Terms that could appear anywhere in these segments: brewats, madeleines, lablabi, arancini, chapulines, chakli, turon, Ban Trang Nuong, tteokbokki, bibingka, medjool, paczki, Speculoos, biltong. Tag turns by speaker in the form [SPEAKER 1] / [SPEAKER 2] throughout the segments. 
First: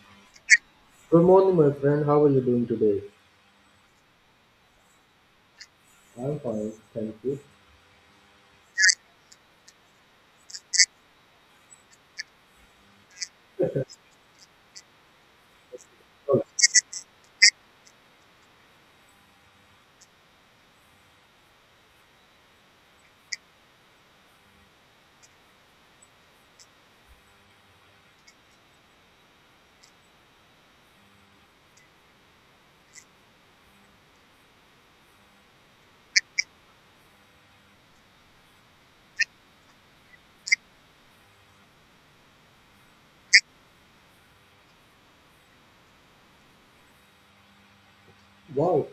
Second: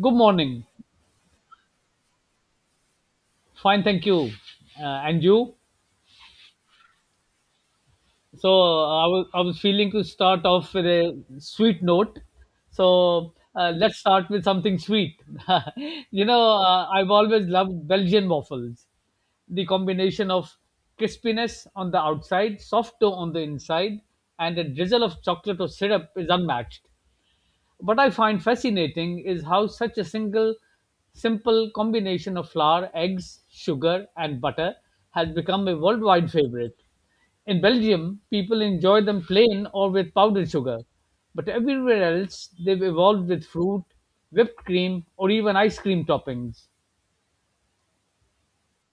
[SPEAKER 1] Good morning.
[SPEAKER 2] Good morning, my friend. How are you doing today?
[SPEAKER 1] Fine, thank you. And you?
[SPEAKER 2] I'm fine, thank you.
[SPEAKER 1] I was feeling to start off with a sweet note. Let's start with something sweet. you
[SPEAKER 2] Oh,
[SPEAKER 1] know, uh, I've always loved Belgian waffles. The combination of crispiness on the outside, soft dough on the inside, and a drizzle of chocolate or syrup is unmatched. What I find fascinating is how such a single simple combination of flour, eggs, sugar, and butter has become a worldwide favorite. In Belgium, people enjoy them plain or with powdered sugar, but everywhere else, they've evolved with fruit, whipped cream, or even ice cream toppings.
[SPEAKER 2] wow,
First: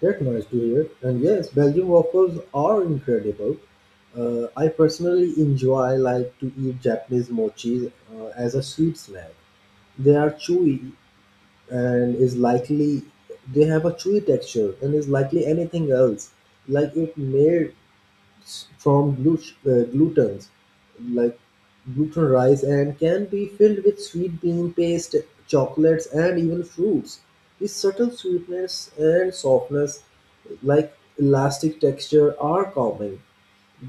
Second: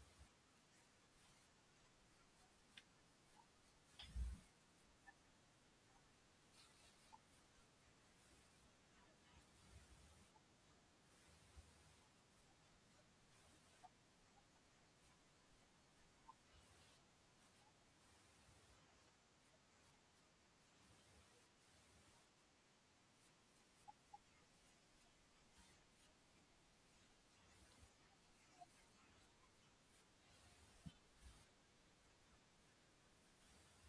[SPEAKER 2] that's nice to hear. And yes, Belgian waffles are incredible. I personally enjoy to eat Japanese mochi as a sweet snack. They are chewy and is likely they have a chewy texture and is likely anything else. Like it made from gluten's like gluten rice, and can be filled with sweet bean paste, chocolates, and even fruits. This subtle sweetness and softness, like elastic texture, are common.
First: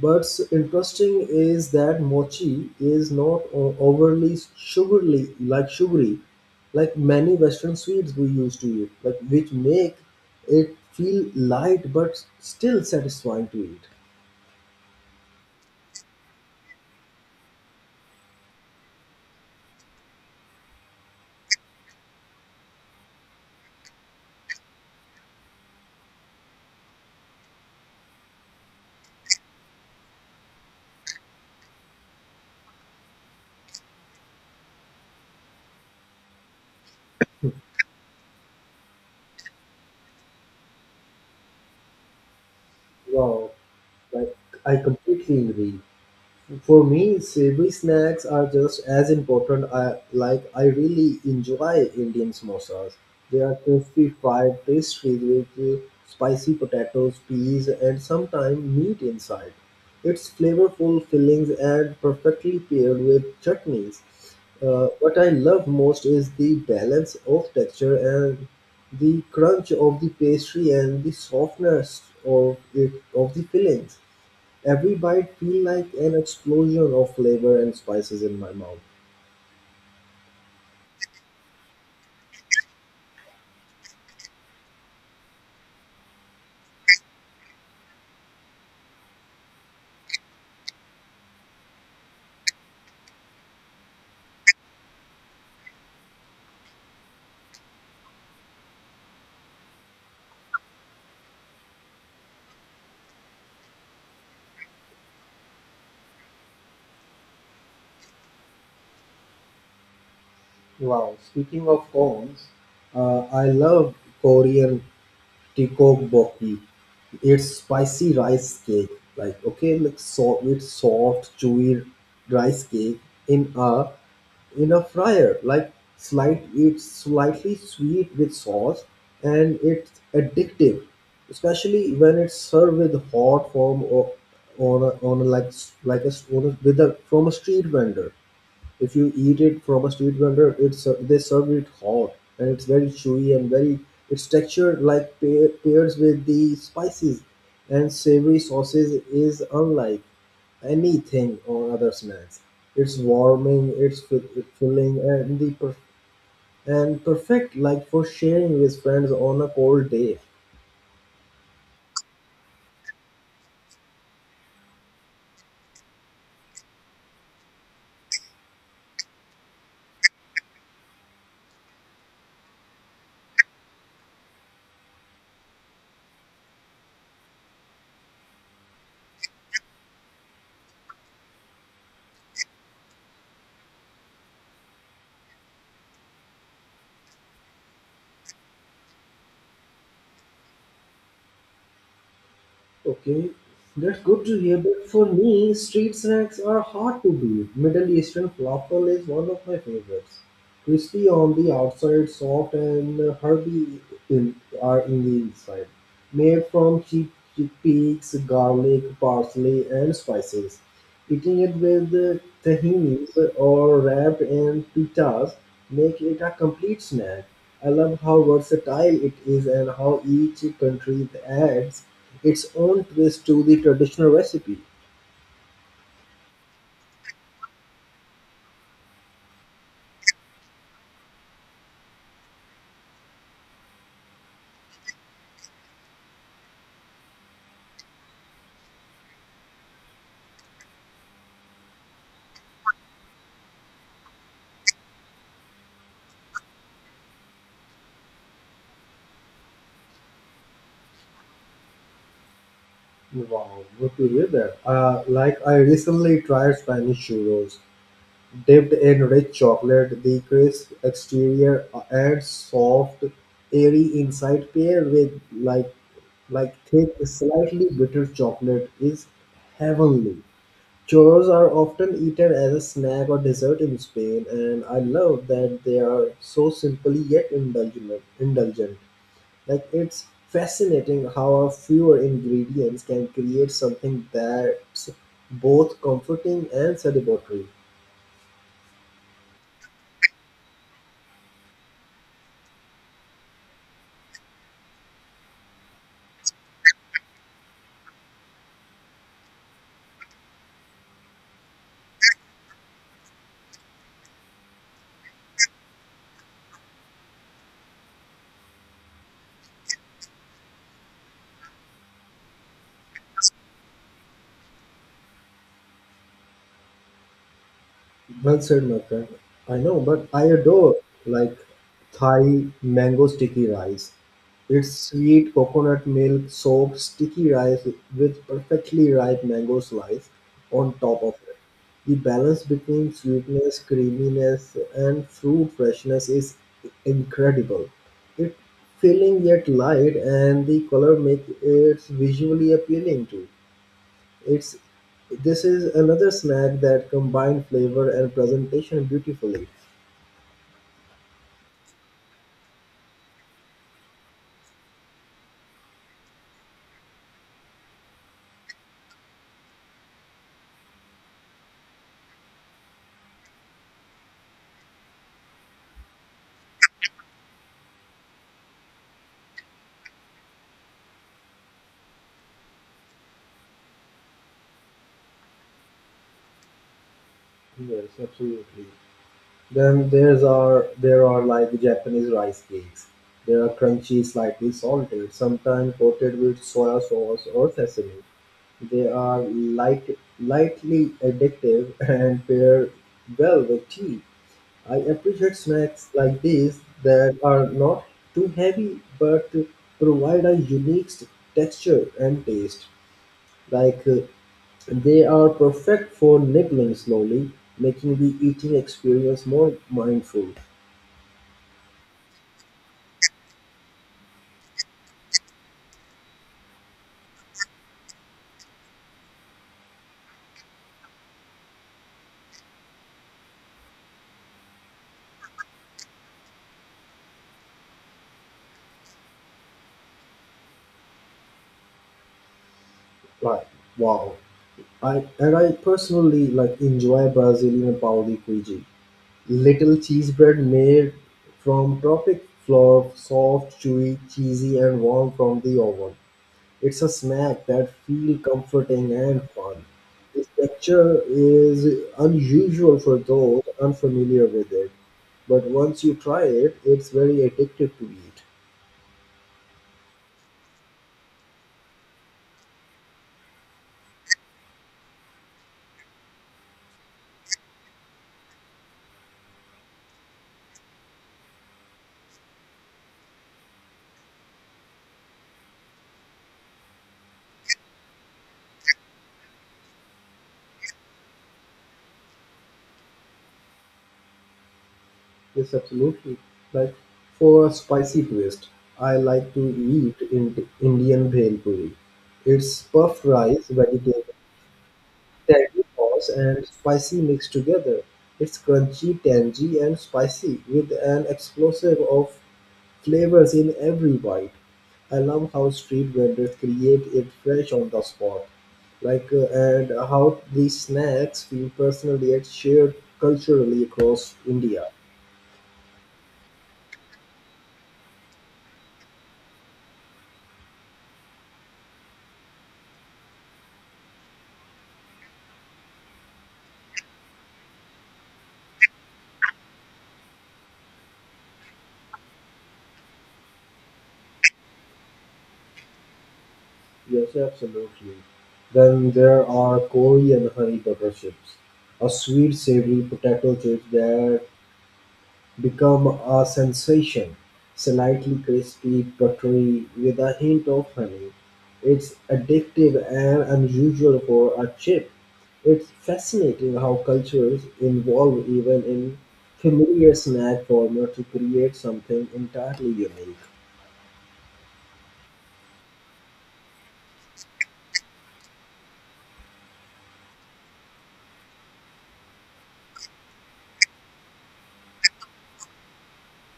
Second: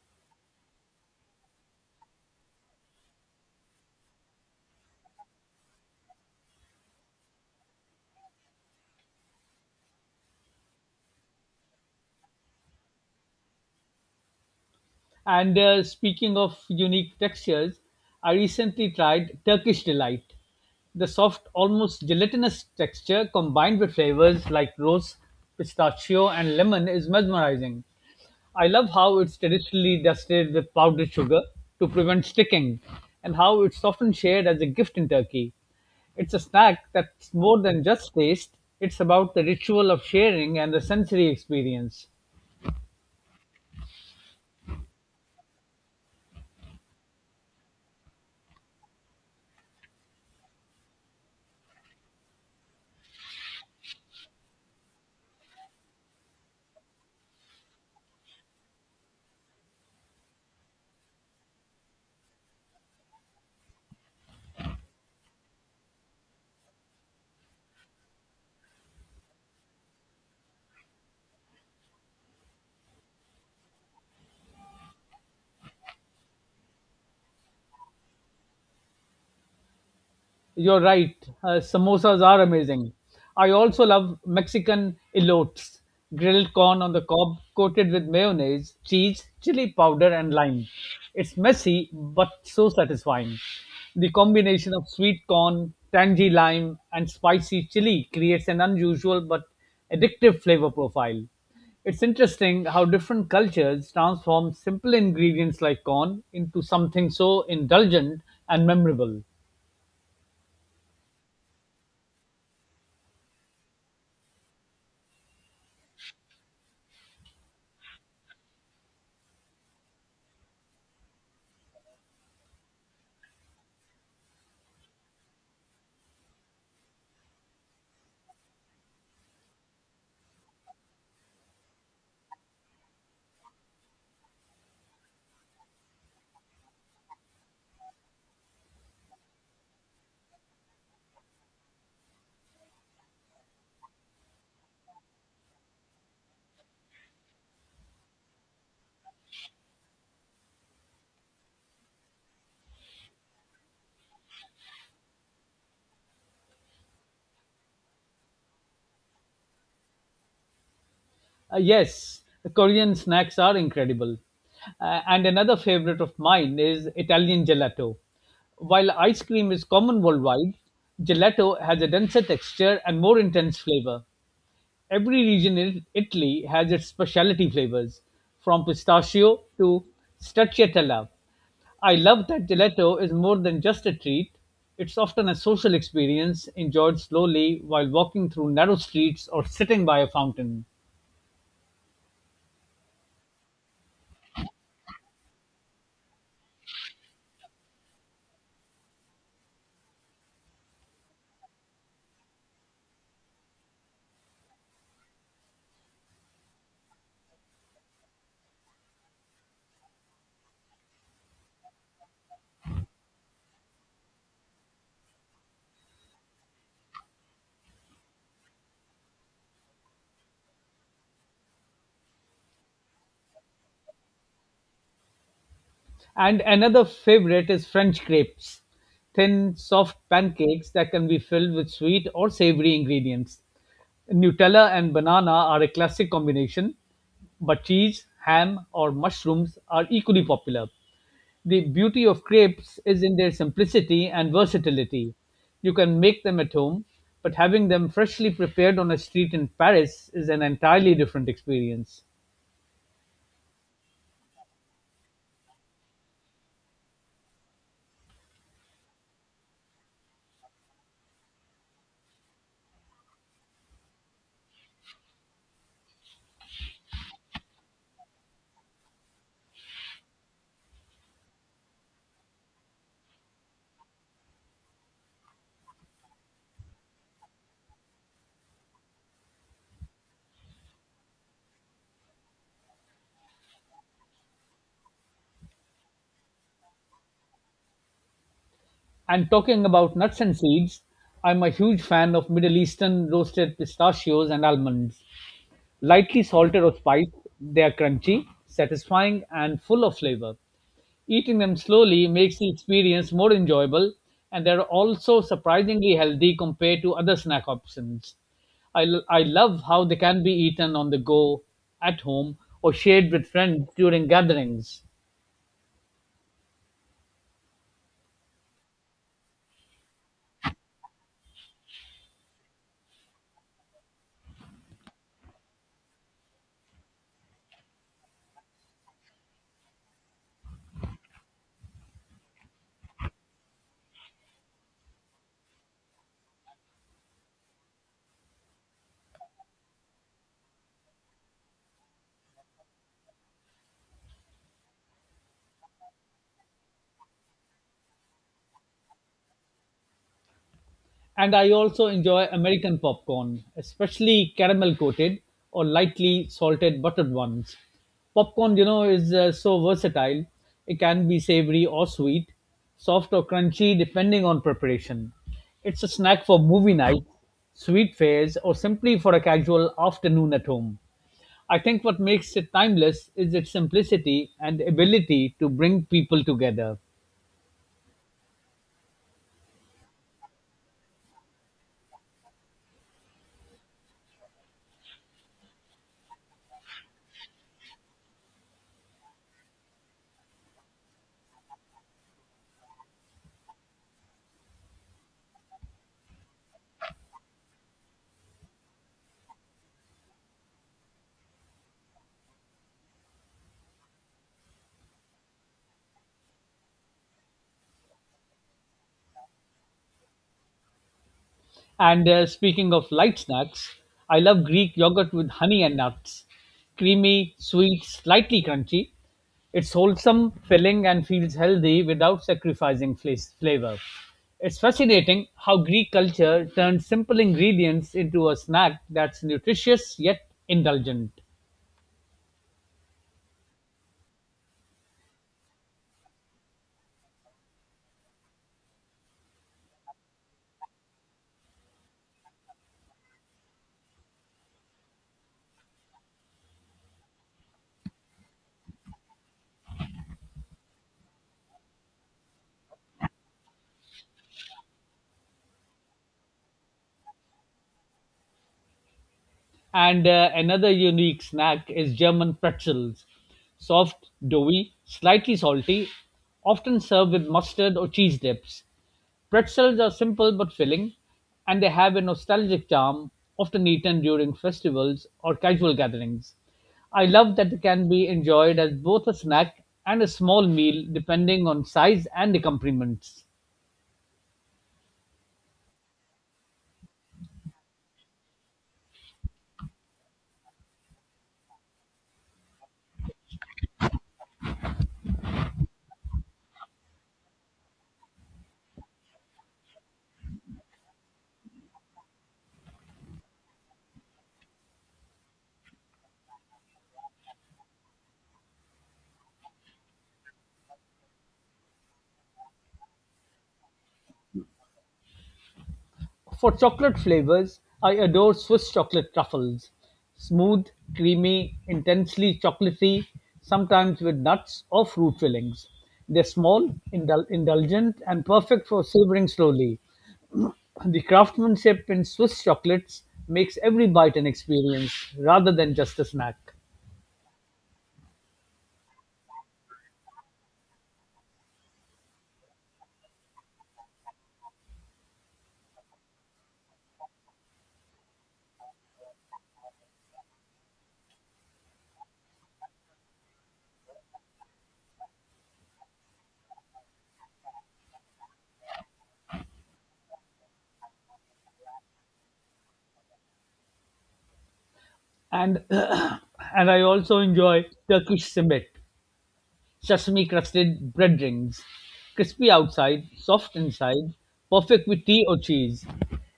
[SPEAKER 2] But interesting is that mochi is not overly sugary, like many Western sweets we used to eat, like which make it feel light but still satisfying to eat.
[SPEAKER 1] And speaking of unique textures, I recently tried Turkish Delight. The soft, almost gelatinous texture combined with flavors like rose, pistachio, and lemon is mesmerizing. I love how it's traditionally dusted with powdered sugar to prevent sticking, and how it's often shared as a gift in Turkey. It's a snack that's more than just taste, it's about the ritual of sharing and the sensory experience.
[SPEAKER 2] Wow. Like, I completely agree. For me, savory snacks are just as important. I like. I really enjoy Indian samosas. They are crispy fried pastries with spicy potatoes, peas, and sometimes meat inside. It's flavorful fillings and perfectly paired with chutneys. What I love most is the balance of texture and the crunch of the pastry and the softness of the fillings. Every bite feel like an explosion of flavor and spices in my mouth.
[SPEAKER 1] You're right. Samosas are amazing. I also love Mexican elotes, grilled corn on the cob, coated with mayonnaise, cheese, chili powder, and lime. It's messy but so satisfying. The combination of sweet corn, tangy lime, and spicy chili creates an unusual but addictive flavor profile. It's interesting how different cultures transform simple ingredients like corn into something so indulgent and memorable.
[SPEAKER 2] Wow, speaking of cones. I love Korean tikok bokki. It's spicy rice cake, so it's soft, chewy rice cake in a in a fryer. It's slightly sweet with sauce, and it's addictive, especially when it's served with hot form or on a like a, on a with a from a street vendor. If you eat it from a street vendor, it's they serve it hot and it's very chewy and very its texture like pairs with the spices and savory sauces is unlike anything on other snacks. It's warming, it's filling, and perfect like for sharing with friends on a cold day.
[SPEAKER 1] Yes, Korean snacks are incredible. And another favorite of mine is Italian gelato. While ice cream is common worldwide, gelato has a denser texture and more intense flavor. Every region in Italy has its specialty flavors, from pistachio to stracciatella. I love that gelato is more than just a treat. It's often a social experience enjoyed slowly while walking through narrow streets or sitting by a fountain.
[SPEAKER 2] Okay, that's good to hear. But for me, street snacks are hard to beat. Middle Eastern falafel is one of my favorites. Crispy on the outside, soft and herby in, in the inside. Made from cheap chickpeas, garlic, parsley, and spices. Eating it with tahinis or wrapped in pitas make it a complete snack. I love how versatile it is and how each country adds its own twist to the traditional recipe.
[SPEAKER 1] And another favorite is French crepes, thin, soft pancakes that can be filled with sweet or savory ingredients. Nutella and banana are a classic combination, but cheese, ham, or mushrooms are equally popular. The beauty of crepes is in their simplicity and versatility. You can make them at home, but having them freshly prepared on a street in Paris is an entirely different experience.
[SPEAKER 2] Wow, good to hear that. I recently tried Spanish churros, dipped in rich chocolate, the crisp exterior and soft, airy inside, paired with thick, slightly bitter chocolate is heavenly. Churros are often eaten as a snack or dessert in Spain, and I love that they are so simply yet Indulgent. Like it's fascinating how a few ingredients can create something that's both comforting and celebratory.
[SPEAKER 1] And talking about nuts and seeds, I'm a huge fan of Middle Eastern roasted pistachios and almonds. Lightly salted or spiced, they are crunchy, satisfying, and full of flavor. Eating them slowly makes the experience more enjoyable, and they're also surprisingly healthy compared to other snack options. I love how they can be eaten on the go, at home, or shared with friends during gatherings.
[SPEAKER 2] Well said, my friend. I know, but I adore like Thai mango sticky rice. It's sweet coconut milk soaked sticky rice with perfectly ripe mango slice on top of it. The balance between sweetness, creaminess, and fruit freshness is incredible. It filling yet light, and the color makes it visually appealing too. It's This is another snack that combine flavor and presentation beautifully.
[SPEAKER 1] And I also enjoy American popcorn, especially caramel coated or lightly salted buttered ones. Popcorn, you know, is so versatile. It can be savory or sweet, soft or crunchy, depending on preparation. It's a snack for movie night, sweet fairs, or simply for a casual afternoon at home. I think what makes it timeless is its simplicity and ability to bring people together.
[SPEAKER 2] Yes, absolutely. Then there's are There are like Japanese rice cakes. They are crunchy, slightly salted, sometimes coated with soy sauce or sesame. Lightly addictive and pair well with tea. I appreciate snacks like these that are not too heavy but provide a unique texture and taste. Like uh, they are perfect for nibbling slowly, making the eating experience more mindful.
[SPEAKER 1] And speaking of light snacks, I love Greek yogurt with honey and nuts. Creamy, sweet, slightly crunchy. It's wholesome, filling, and feels healthy without sacrificing flavor. It's fascinating how Greek culture turns simple ingredients into a snack that's nutritious yet indulgent.
[SPEAKER 2] Like wow, I personally like enjoy Brazilian pão de queijo, little cheese bread made from tropic flour, soft, chewy, cheesy, and warm from the oven. It's a snack that feels comforting and fun. This texture is unusual for those unfamiliar with it. But once you try it, it's very addictive to eat.
[SPEAKER 1] And another unique snack is German pretzels, soft, doughy, slightly salty, often served with mustard or cheese dips. Pretzels are simple but filling, and they have a nostalgic charm, often eaten during festivals or casual gatherings. I love that they can be enjoyed as both a snack and a small meal, depending on size and accompaniments.
[SPEAKER 2] Yes, absolutely. Like for a spicy twist, I like to eat in Indian bhel puri. It's puffed rice, vegetable, tangy sauce, and spicy mixed together. It's crunchy, tangy, and spicy with an explosive of flavors in every bite. I love how street vendors create it fresh on the spot. And how these snacks feel personal yet shared culturally across India.
[SPEAKER 1] For chocolate flavors, I adore Swiss chocolate truffles. Smooth, creamy, intensely chocolatey, sometimes with nuts or fruit fillings. They're small, indulgent, and perfect for savoring slowly. The craftsmanship in Swiss chocolates makes every bite an experience rather than just a snack.
[SPEAKER 2] Yes, absolutely. Then there are Korean honey butter chips, a sweet savory potato chip that become a sensation. Slightly crispy, buttery, with a hint of honey. It's addictive and unusual for a chip. It's fascinating how cultures evolve even in familiar snack format to create something entirely unique.
[SPEAKER 1] And and I also enjoy Turkish simit, sesame crusted bread rings. Crispy outside, soft inside, perfect with tea or cheese.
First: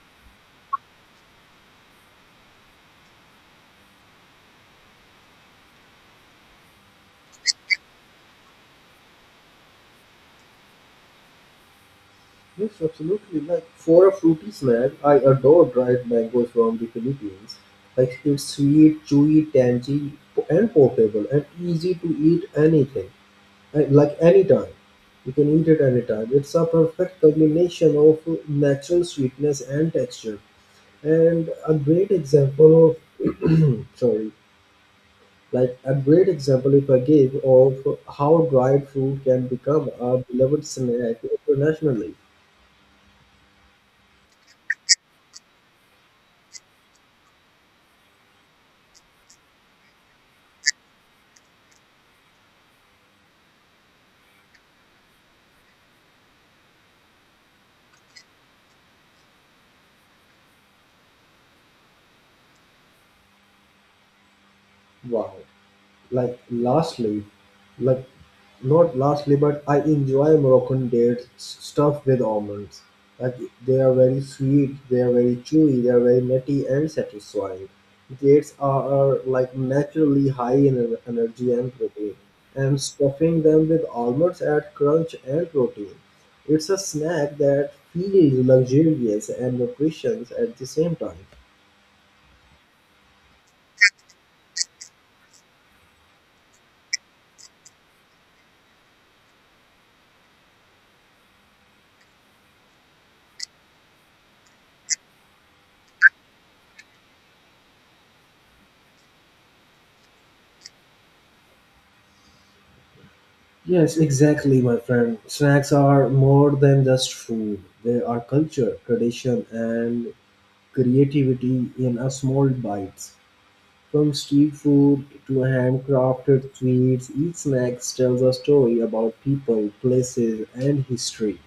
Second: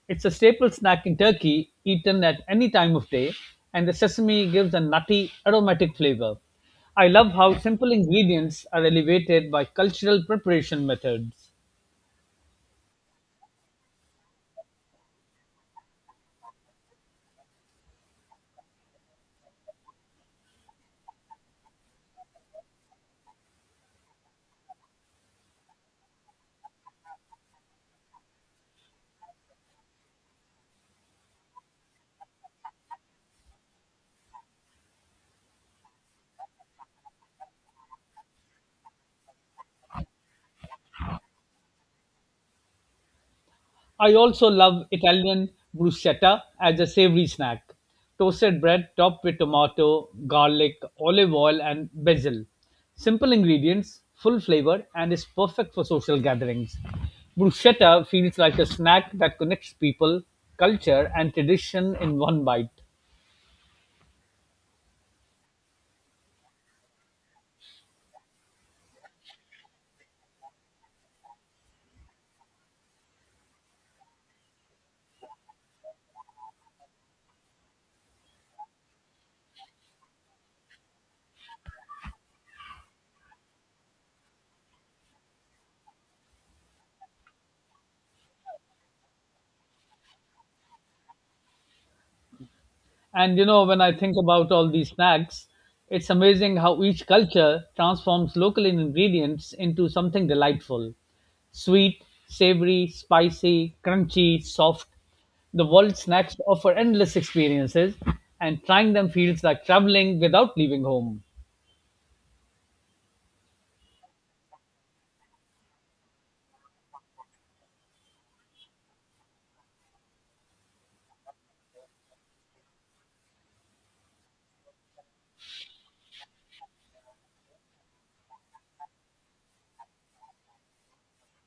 [SPEAKER 1] It's a staple snack in Turkey, eaten at any time of day, and the sesame gives a nutty, aromatic flavor. I love how simple ingredients are elevated by cultural preparation methods.
[SPEAKER 2] Yes, absolutely. Like for a fruity snack, I adore dried mangoes from the Philippines. Like it's sweet, chewy, tangy, and portable, and easy to eat anything. Anytime. You can eat it anytime. It's a perfect combination of natural sweetness and texture. And of, sorry, a great example if I give of how dried fruit can become a beloved snack internationally.
[SPEAKER 1] I also love Italian bruschetta as a savory snack. Toasted bread topped with tomato, garlic, olive oil, and basil. Simple ingredients, full flavor, and is perfect for social gatherings. Bruschetta feels like a snack that connects people, culture, and tradition in one bite.
[SPEAKER 2] Wow. Like lastly, like Not lastly, but I enjoy Moroccan dates stuffed with almonds. Like they are very sweet, they are very chewy, they are very nutty and satisfying. Are like naturally high in energy and protein, and stuffing them with almonds add crunch and protein. It's a snack that feels luxurious and nutritious at the same time.
[SPEAKER 1] And you know, when I think about all these snacks, it's amazing how each culture transforms local ingredients into something delightful sweet, savory, spicy, crunchy, soft. The world's snacks offer endless experiences, and trying them feels like traveling without leaving home.
[SPEAKER 2] Yes, exactly, my friend. Snacks are more than just food. They are culture, tradition, and creativity in a small bites. From street food to handcrafted sweets, each snack tells a story about people, places, and history.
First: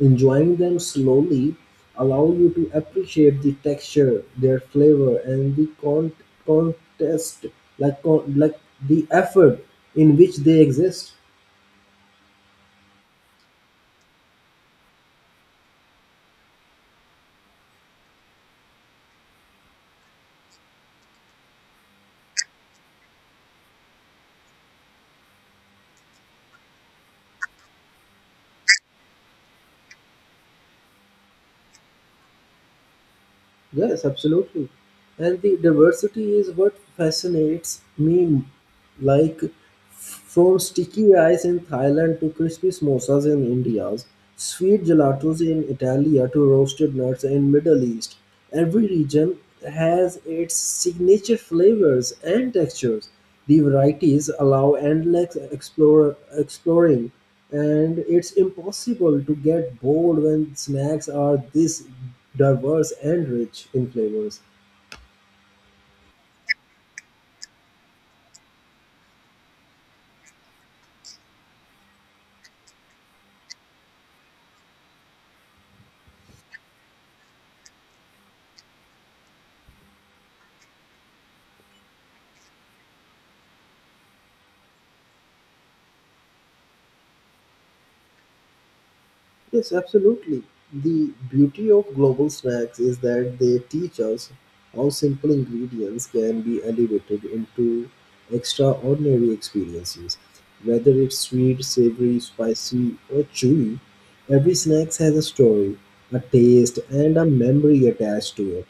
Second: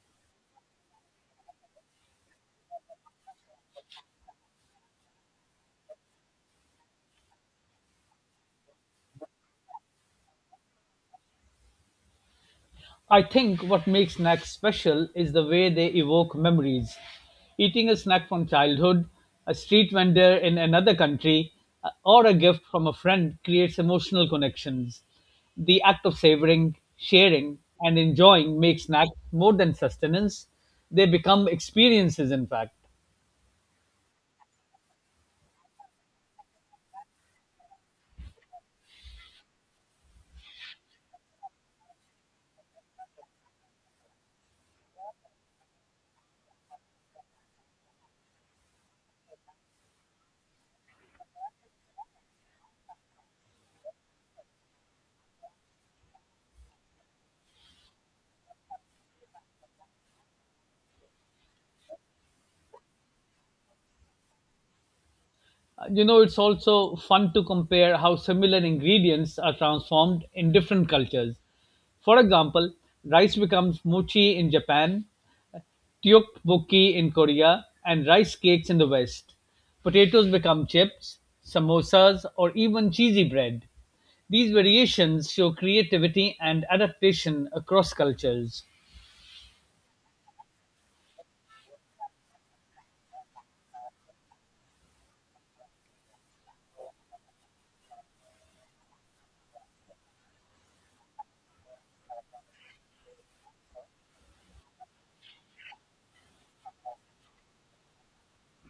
[SPEAKER 2] Enjoying them slowly allow you to appreciate the texture, their flavor, and the con- contest, like, con- like the effort in which they exist.
[SPEAKER 1] I think what makes snacks special is the way they evoke memories. Eating a snack from childhood, a street vendor in another country, or a gift from a friend creates emotional connections. The act of savoring, sharing, and enjoying makes snacks more than sustenance. They become experiences, in fact.
[SPEAKER 2] Yes, absolutely. And the diversity is what fascinates me, like from sticky rice in Thailand to crispy samosas in India, sweet gelatos in Italy to roasted nuts in Middle East. Every region has its signature flavors and textures. The varieties allow exploring, and it's impossible to get bored when snacks are this diverse and rich in flavors.
[SPEAKER 1] You know, it's also fun to compare how similar ingredients are transformed in different cultures. For example, rice becomes mochi in Japan tteokbokki in Korea, and rice cakes in the West. Potatoes become chips, samosas, or even cheesy bread. These variations show creativity and adaptation across cultures.
[SPEAKER 2] Yes, absolutely. The beauty of global snacks is that they teach us how simple ingredients can be elevated into extraordinary experiences. Whether it's sweet, savory, spicy, or chewy, every snack has a story, a taste, and a memory attached to it.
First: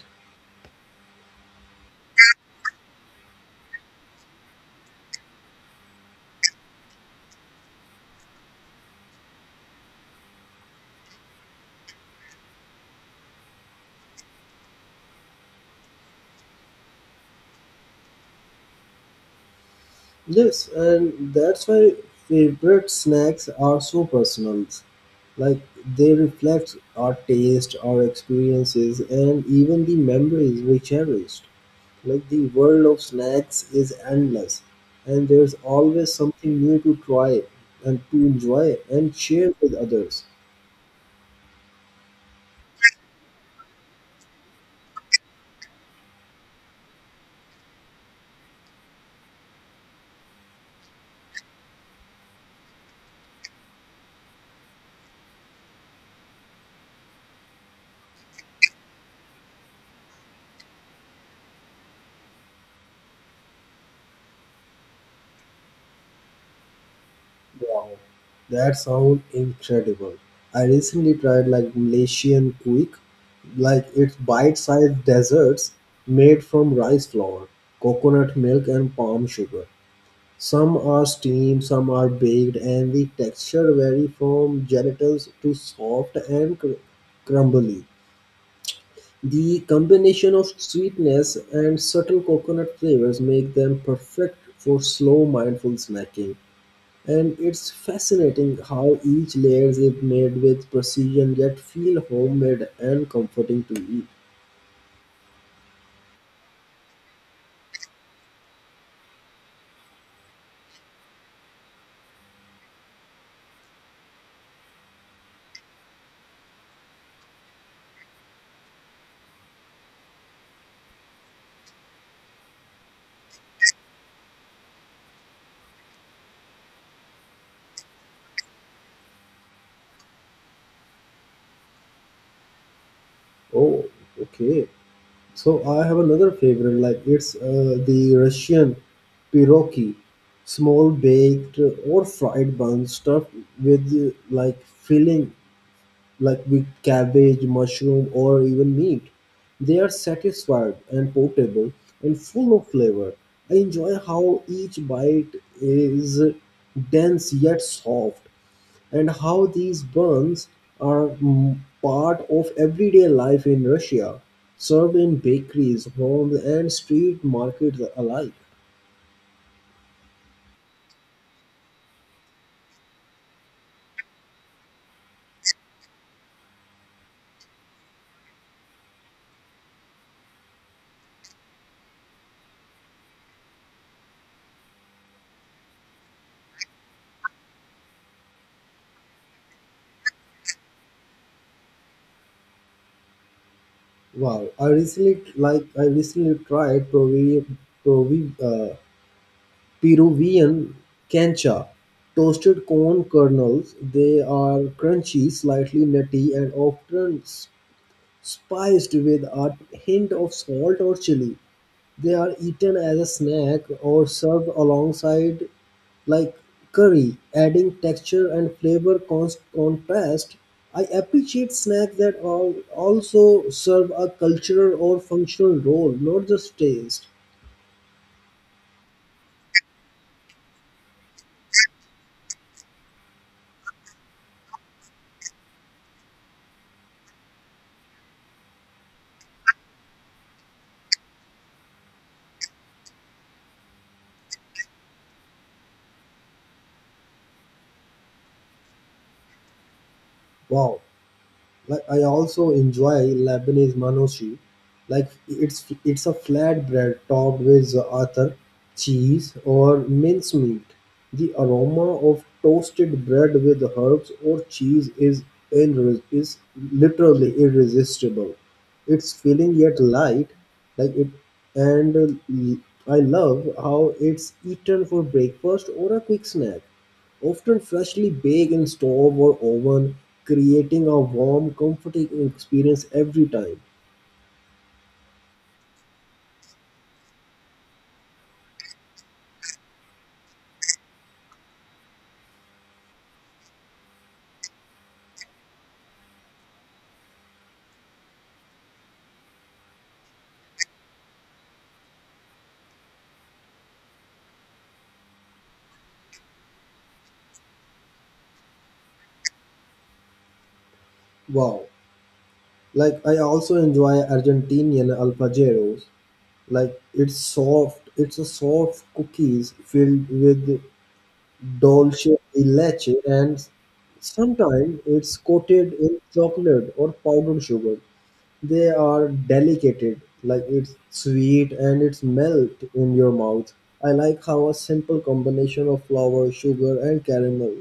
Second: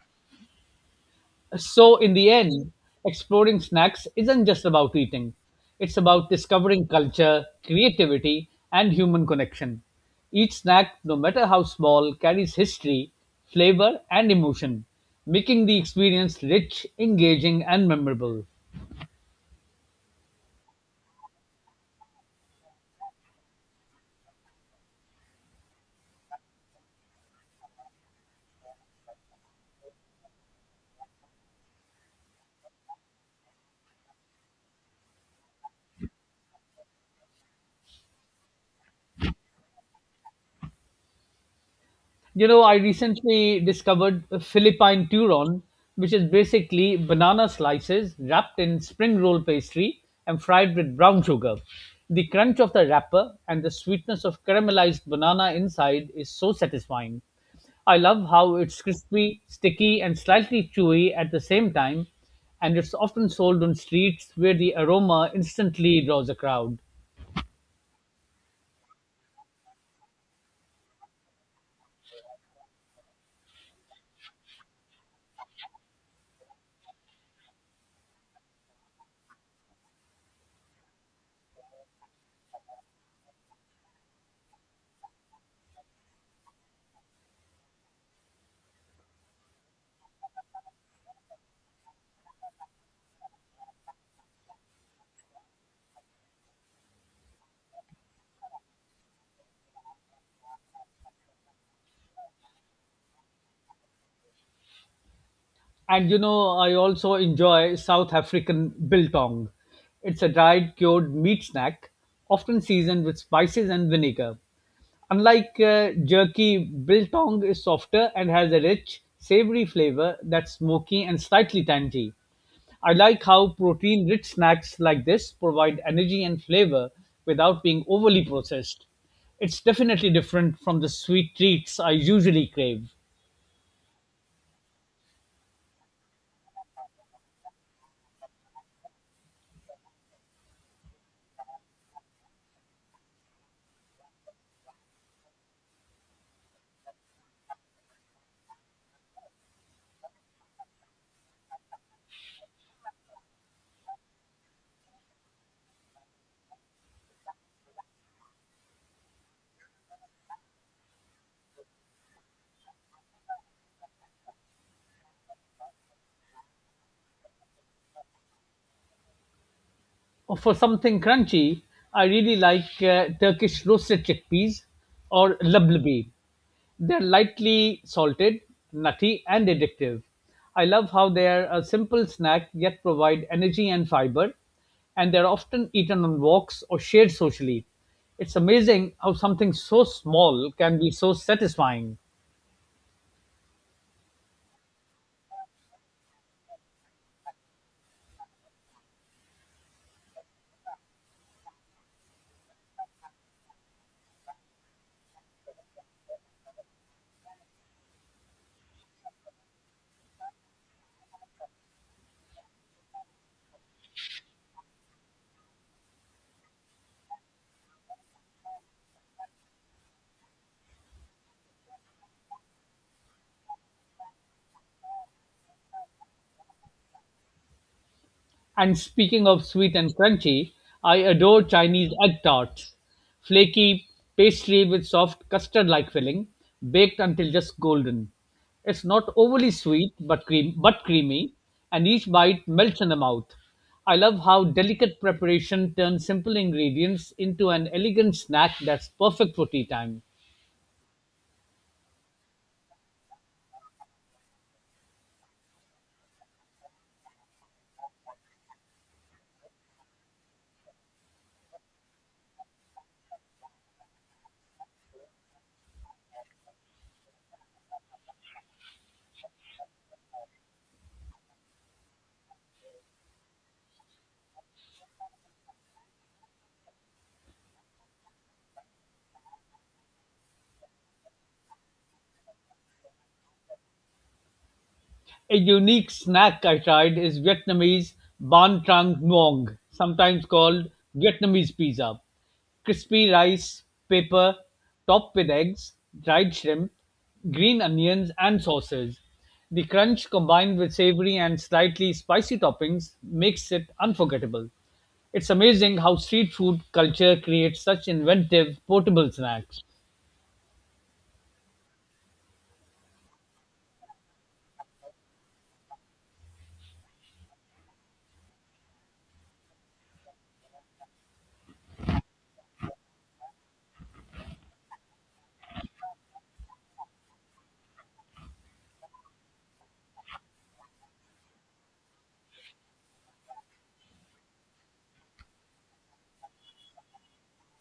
[SPEAKER 1] So, in the end, exploring snacks isn't just about eating, it's about discovering culture, creativity, and human connection. Each snack, no matter how small, carries history, flavor, and emotion, making the experience rich, engaging, and memorable.
[SPEAKER 2] Yes, and that's why favorite snacks are so personal. like they reflect our taste, our experiences, and even the memories we cherished. The world of snacks is endless, and there's always something new to try and to enjoy and share with others.
[SPEAKER 1] You know, I recently discovered a Philippine turon, which is basically banana slices wrapped in spring roll pastry and fried with brown sugar. The crunch of the wrapper and the sweetness of caramelized banana inside is so satisfying. I love how it's crispy, sticky, and slightly chewy at the same time, and it's often sold on streets where the aroma instantly draws a crowd.
[SPEAKER 2] Wow, that sounds incredible. I recently tried Malaysian quick, it's bite-sized desserts made from rice flour, coconut milk, and palm sugar. Some are steamed, some are baked, and the texture vary from gelatinous to soft and crumbly. The combination of sweetness and subtle coconut flavors make them perfect for slow, mindful snacking. And it's fascinating how each layer is made with precision yet feel homemade and comforting to eat.
[SPEAKER 1] And you know, I also enjoy South African biltong. It's a dried cured meat snack, often seasoned with spices and vinegar. Unlike jerky, biltong is softer and has a rich, savory flavor that's smoky and slightly tangy. I like how protein rich snacks like this provide energy and flavor without being overly processed. It's definitely different from the sweet treats I usually crave.
[SPEAKER 2] Oh, okay. So I have another favorite, like it's the Russian pierogi, small baked or fried bun stuffed with filling, like with cabbage, mushroom, or even meat. They are satisfied and portable and full of flavor. I enjoy how each bite is dense yet soft, and how these buns are part of everyday life in Russia, served in bakeries, homes, and street markets alike.
[SPEAKER 1] For something crunchy, I really like Turkish roasted chickpeas or lablabi. They're lightly salted, nutty, and addictive. I love how they're a simple snack yet provide energy and fiber, and they're often eaten on walks or shared socially. It's amazing how something so small can be so satisfying.
[SPEAKER 2] Wow, I recently tried Provi, uh, Peruvian cancha, toasted corn kernels. They are crunchy, slightly nutty, and often spiced with a hint of salt or chili. They are eaten as a snack or served alongside like curry, adding texture and flavor contrast. I appreciate snacks that also serve a cultural or functional role, not just taste.
[SPEAKER 1] And speaking of sweet and crunchy, I adore Chinese egg tarts. Flaky pastry with soft custard like filling, baked until just golden. It's not overly sweet but cream but creamy, and each bite melts in the mouth. I love how delicate preparation turns simple ingredients into an elegant snack that's perfect for tea time.
[SPEAKER 2] Wow. Like I also enjoy Lebanese manoshi, it's a flatbread topped with other cheese or mincemeat. The aroma of toasted bread with herbs or cheese is literally irresistible. It's filling yet light, like it, and I love how it's eaten for breakfast or a quick snack. Often freshly baked in stove or oven, creating a warm, comforting experience every time.
[SPEAKER 1] A unique snack I tried is Vietnamese Ban Trang Nuong, sometimes called Vietnamese pizza. Crispy rice, paper, topped with eggs, dried shrimp, green onions, and sauces. The crunch combined with savory and slightly spicy toppings makes it unforgettable. It's amazing how street food culture creates such inventive, portable snacks.
[SPEAKER 2] Wow. Like I also enjoy Argentinian alfajeros. It's a soft cookies filled with dulce de leche and sometimes it's coated in chocolate or powdered sugar. They are delicate, like it's sweet and it's melt in your mouth. I like how a simple combination of flour, sugar, and caramel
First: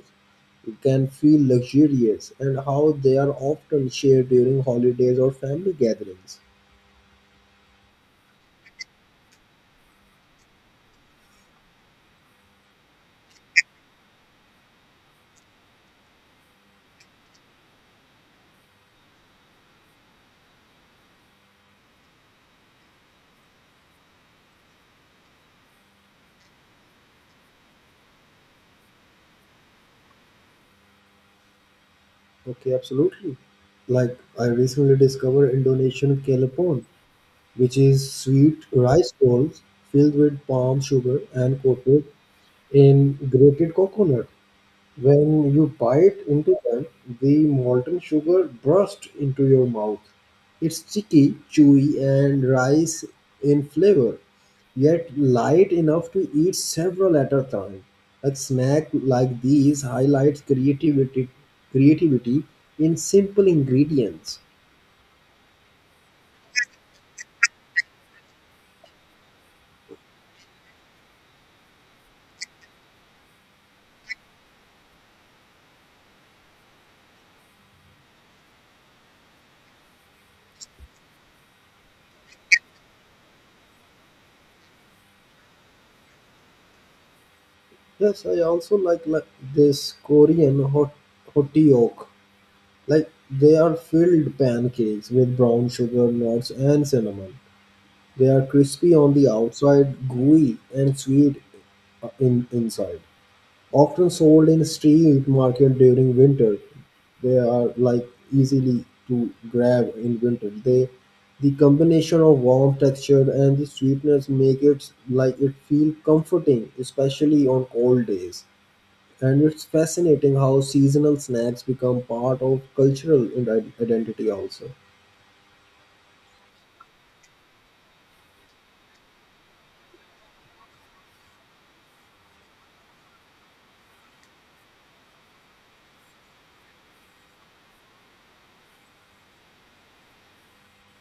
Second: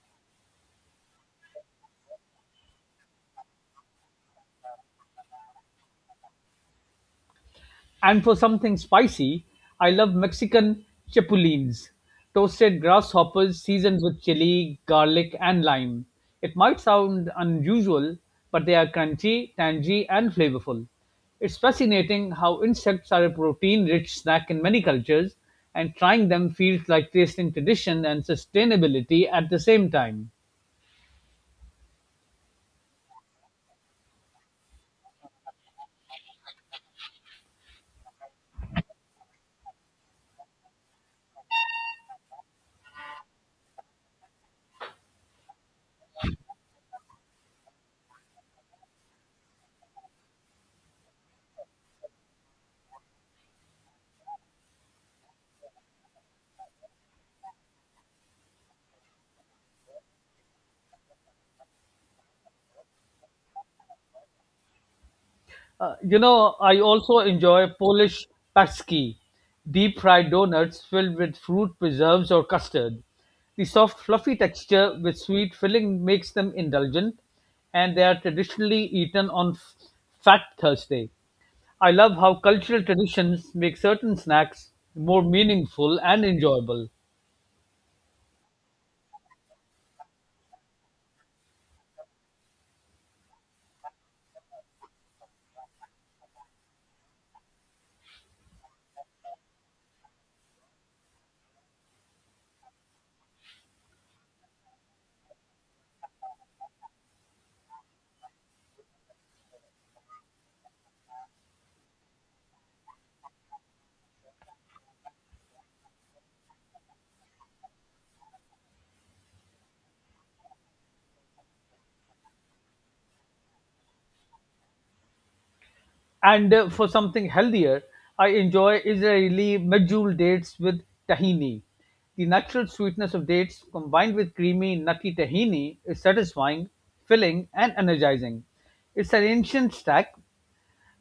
[SPEAKER 2] can feel luxurious and how they are often shared during holidays or family gatherings.
[SPEAKER 1] And for something spicy, I love Mexican chapulines, toasted grasshoppers seasoned with chili, garlic, and lime. It might sound unusual, but they are crunchy, tangy, and flavorful. It's fascinating how insects are a protein rich snack in many cultures, and trying them feels like tasting tradition and sustainability at the same time.
[SPEAKER 2] Okay, absolutely. Like I recently discovered Indonesian kelepon, which is sweet rice balls filled with palm sugar and coated in grated coconut. When you bite into them, the molten sugar bursts into your mouth. It's sticky, chewy, and rice in flavor, yet light enough to eat several at a time. A snack like creativity in simple ingredients.
[SPEAKER 1] You know, I also enjoy Polish paczki, deep fried donuts filled with fruit preserves or custard. The soft, fluffy texture with sweet filling makes them indulgent, and they are traditionally eaten on Fat Thursday. I love how cultural traditions make certain snacks more meaningful and enjoyable.
[SPEAKER 2] Yes, I also like, this Korean hoteok. Like they are filled pancakes with brown sugar, nuts, and cinnamon. They are crispy on the outside, gooey and sweet in inside. Often sold in street market during winter, they are like easily to grab in winter. They the combination of warm texture and the sweetness make it like it feel comforting, especially on cold days. And it's fascinating how seasonal snacks become part of cultural identity also.
[SPEAKER 1] And for something healthier, I enjoy Israeli medjool dates with tahini. The natural sweetness of dates combined with creamy, nutty tahini is satisfying, filling, and energizing. It's an ancient snack,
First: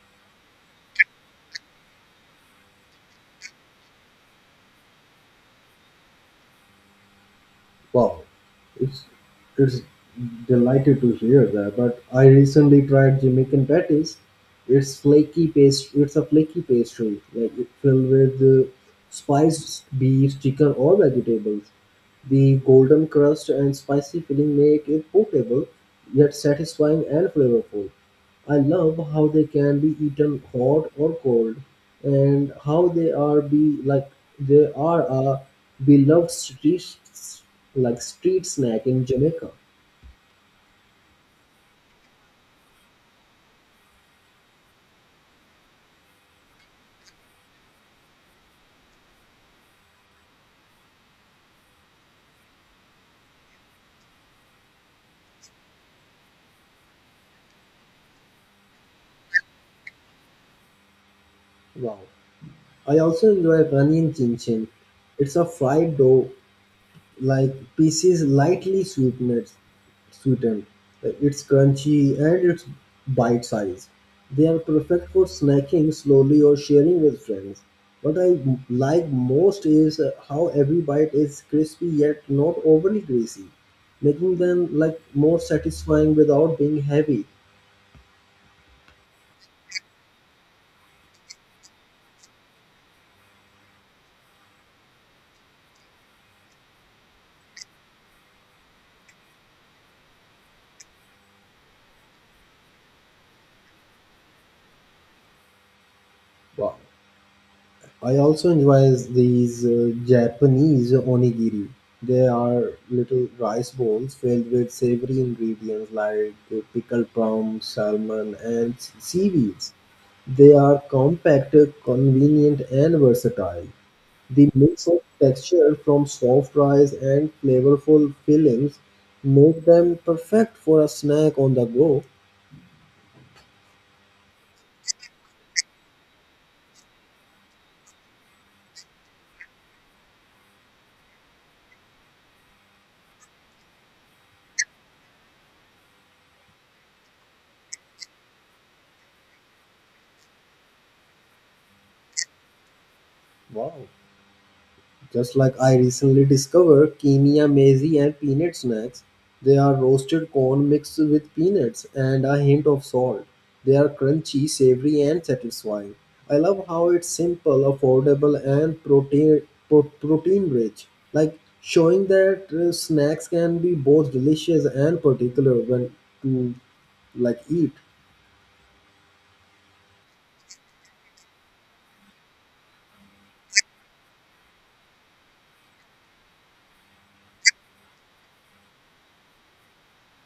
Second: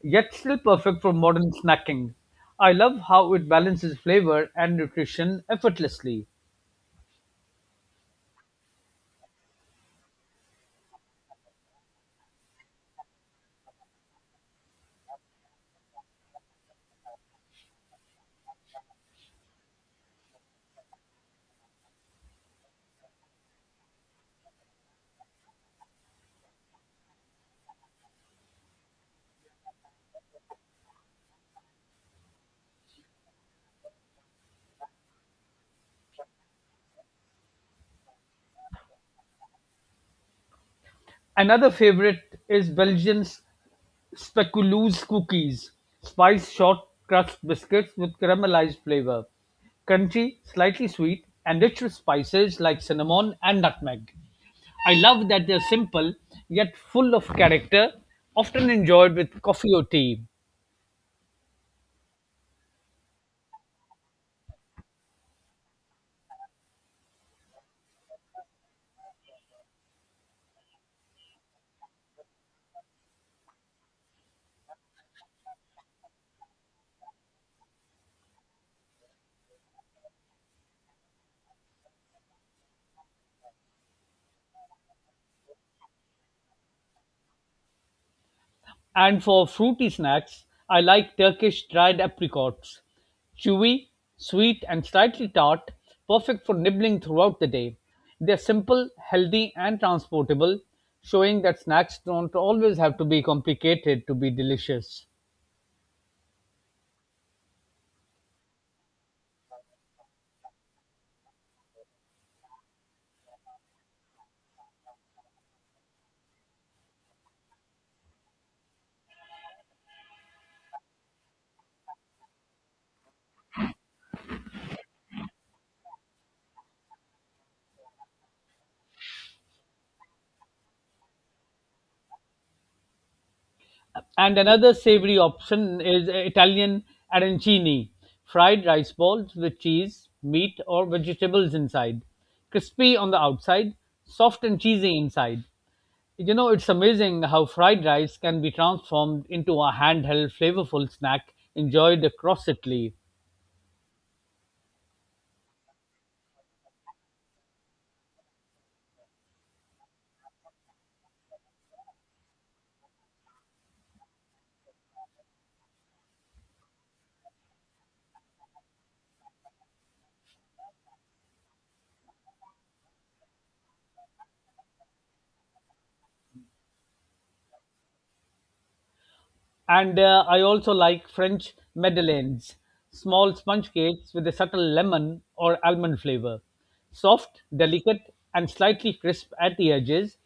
[SPEAKER 1] yet still perfect for modern snacking. I love how it balances flavor and nutrition effortlessly.
[SPEAKER 2] Wow, it's it's delighted to hear that. But I recently tried Jamaican patties. It's flaky paste. It's a flaky pastry, like it filled with spiced beef, chicken, or vegetables. The golden crust and spicy filling make it portable, yet satisfying and flavorful. I love how they can be eaten hot or cold, and how they are be like they are a we loved streets like street snack in Jamaica.
[SPEAKER 1] Another favorite is Belgians Speculoos cookies, spice short crust biscuits with caramelized flavor, crunchy, slightly sweet, and rich with spices like cinnamon and nutmeg. I love that they're simple yet full of character, often enjoyed with coffee or tea.
[SPEAKER 2] Wow. I also enjoy running chin chin. It's a fried dough like pieces lightly sweetened. Like, it's crunchy and it's bite sized. They are perfect for snacking slowly or sharing with friends. What like most is how every bite is crispy yet not overly greasy, making them like more satisfying without being heavy.
[SPEAKER 1] And for fruity snacks, I like Turkish dried apricots. Chewy, sweet, and slightly tart, perfect for nibbling throughout the day. They're simple, healthy, and transportable, showing that snacks don't always have to be complicated to be delicious.
[SPEAKER 2] Wow. I also enjoy these Japanese onigiri. They are little rice balls filled with savory ingredients like pickled plum, salmon, and seaweeds. They are compact, convenient, and versatile. The mix of texture from soft rice and flavorful fillings make them perfect for a snack on the go.
[SPEAKER 1] And another savory option is Italian arancini, fried rice balls with cheese, meat, or vegetables inside. Crispy on the outside, soft and cheesy inside. You know, it's amazing how fried rice can be transformed into a handheld, flavorful snack enjoyed across Italy.
[SPEAKER 2] Wow. Just like I recently discovered Kenya maize and peanut snacks. They are roasted corn mixed with peanuts and a hint of salt. They are crunchy, savory, and satisfying. I love how it's simple, affordable, and protein rich. Like showing that snacks can be both delicious and particular when to like eat.
[SPEAKER 1] And I also like French madeleines, small sponge cakes with a subtle lemon or almond flavor. Soft, delicate, and slightly crisp at the edges,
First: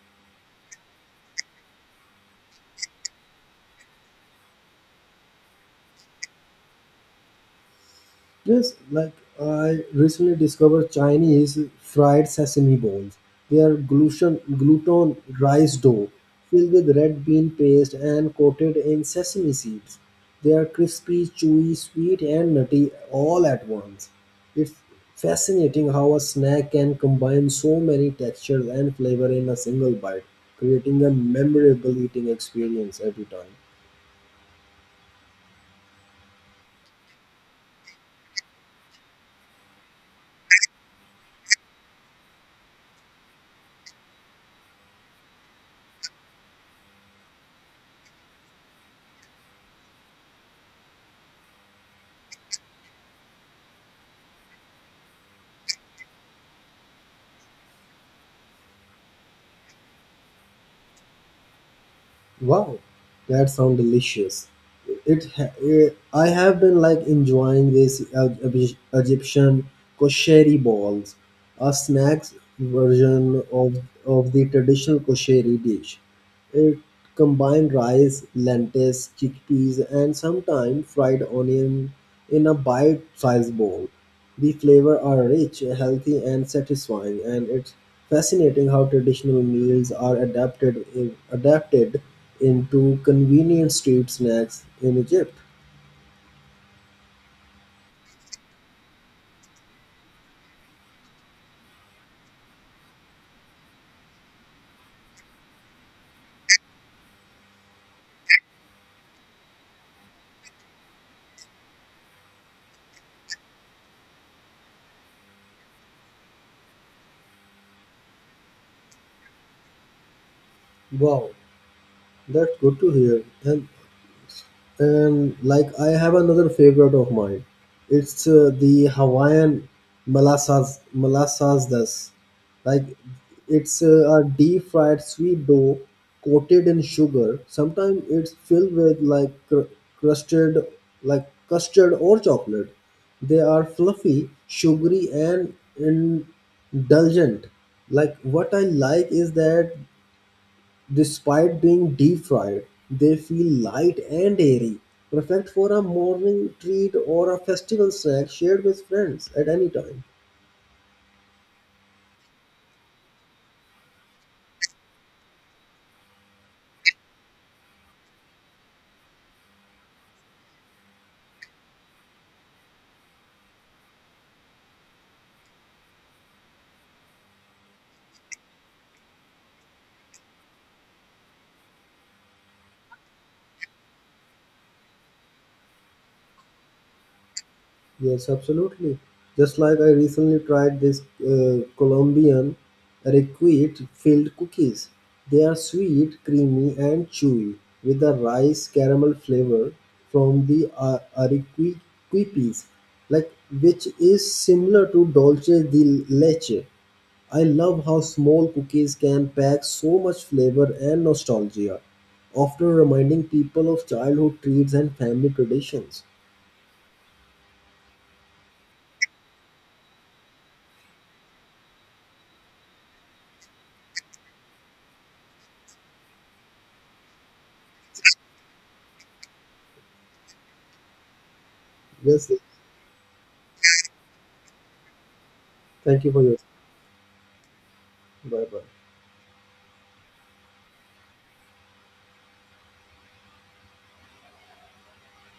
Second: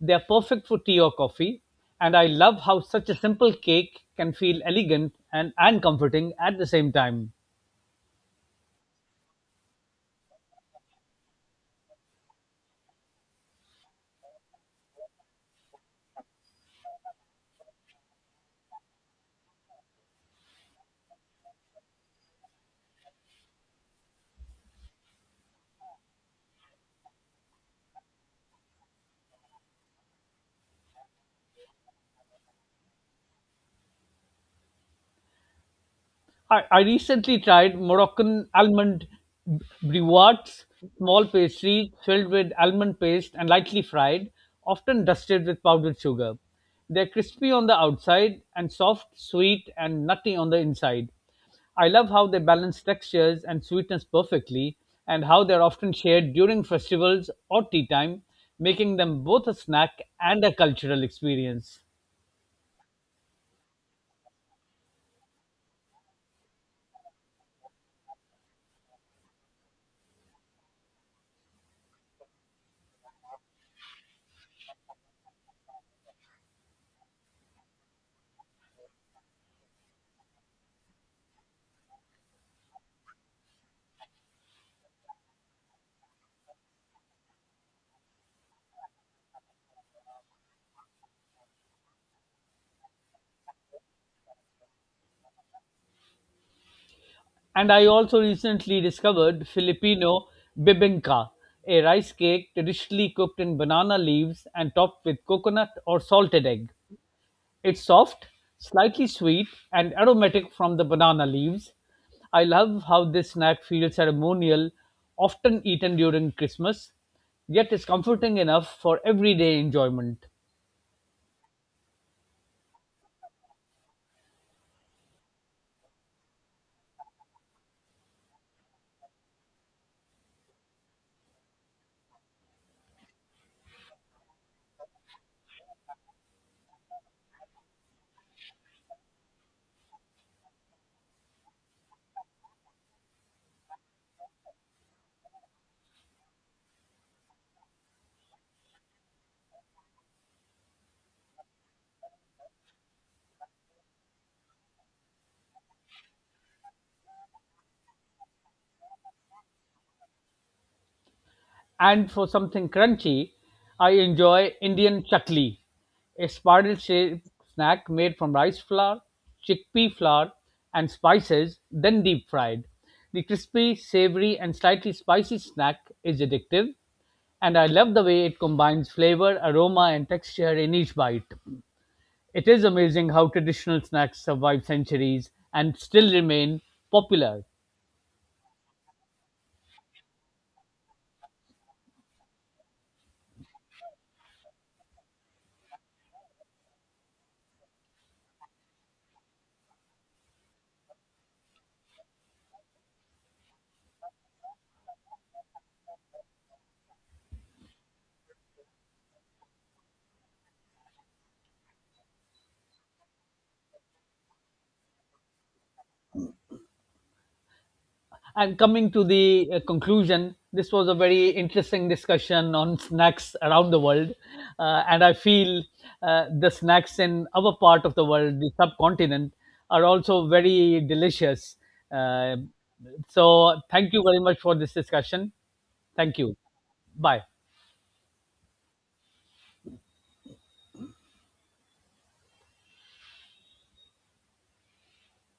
[SPEAKER 1] they are perfect for tea or coffee. And I love how such a simple cake can feel elegant and comforting at the same time.
[SPEAKER 2] Yes, like I recently discovered Chinese fried sesame balls. They are gluten rice dough filled with red bean paste and coated in sesame seeds. They are crispy, chewy, sweet, and nutty all at once. It's fascinating how a snack can combine so many textures and flavor in a single bite, creating a memorable eating experience every time.
[SPEAKER 1] I recently tried Moroccan almond brewats, small pastries filled with almond paste and lightly fried, often dusted with powdered sugar. They're crispy on the outside and soft, sweet, and nutty on the inside. I love how they balance textures and sweetness perfectly, and how they're often shared during festivals or tea time, making them both a snack and a cultural experience.
[SPEAKER 2] Wow, that sounds delicious. I have been like enjoying this Egyptian kosheri balls, a snacks version of the traditional kosheri dish. It combines rice, lentils, chickpeas, and sometimes fried onion in a bite-sized bowl. The flavor are rich, healthy, and satisfying, and it's fascinating how traditional meals are adapted into convenient street snacks in Egypt.
[SPEAKER 1] And I also recently discovered Filipino bibingka, a rice cake traditionally cooked in banana leaves and topped with coconut or salted egg. It's soft, slightly sweet, and aromatic from the banana leaves. I love how this snack feels ceremonial, often eaten during Christmas, yet is comforting enough for everyday enjoyment.
[SPEAKER 2] Wow, that's good to hear. And like I have another favorite of mine. It's the Hawaiian molasses das. Like it's a deep fried sweet dough coated in sugar. Sometimes it's filled with like crusted like custard or chocolate. They are fluffy, sugary and indulgent. Like what I like is that despite being deep fried, they feel light and airy, perfect for a morning treat or a festival snack shared with friends at any time.
[SPEAKER 1] And for something crunchy, I enjoy Indian chakli, a spiral shaped snack made from rice flour, chickpea flour, and spices, then deep fried. The crispy, savory, and slightly spicy snack is addictive, and I love the way it combines flavor, aroma, and texture in each bite. It is amazing how traditional snacks survive centuries and still remain popular.
[SPEAKER 2] Yes, absolutely. Just like I recently tried this Colombian requite filled cookies. They are sweet, creamy, and chewy with a rice caramel flavor from the arequipe, like which is similar to dolce de leche. I love how small cookies can pack so much flavor and nostalgia, often reminding people of childhood treats and family traditions.
[SPEAKER 1] I'm coming to the conclusion, this was a very interesting discussion on snacks around the world. And I feel the snacks in our part of the world, the subcontinent, are also very delicious.
[SPEAKER 2] Yes,
[SPEAKER 1] Uh, so, thank you very much for this discussion.
[SPEAKER 2] thank you
[SPEAKER 1] Thank
[SPEAKER 2] for your.
[SPEAKER 1] you. Bye.
[SPEAKER 2] Bye bye.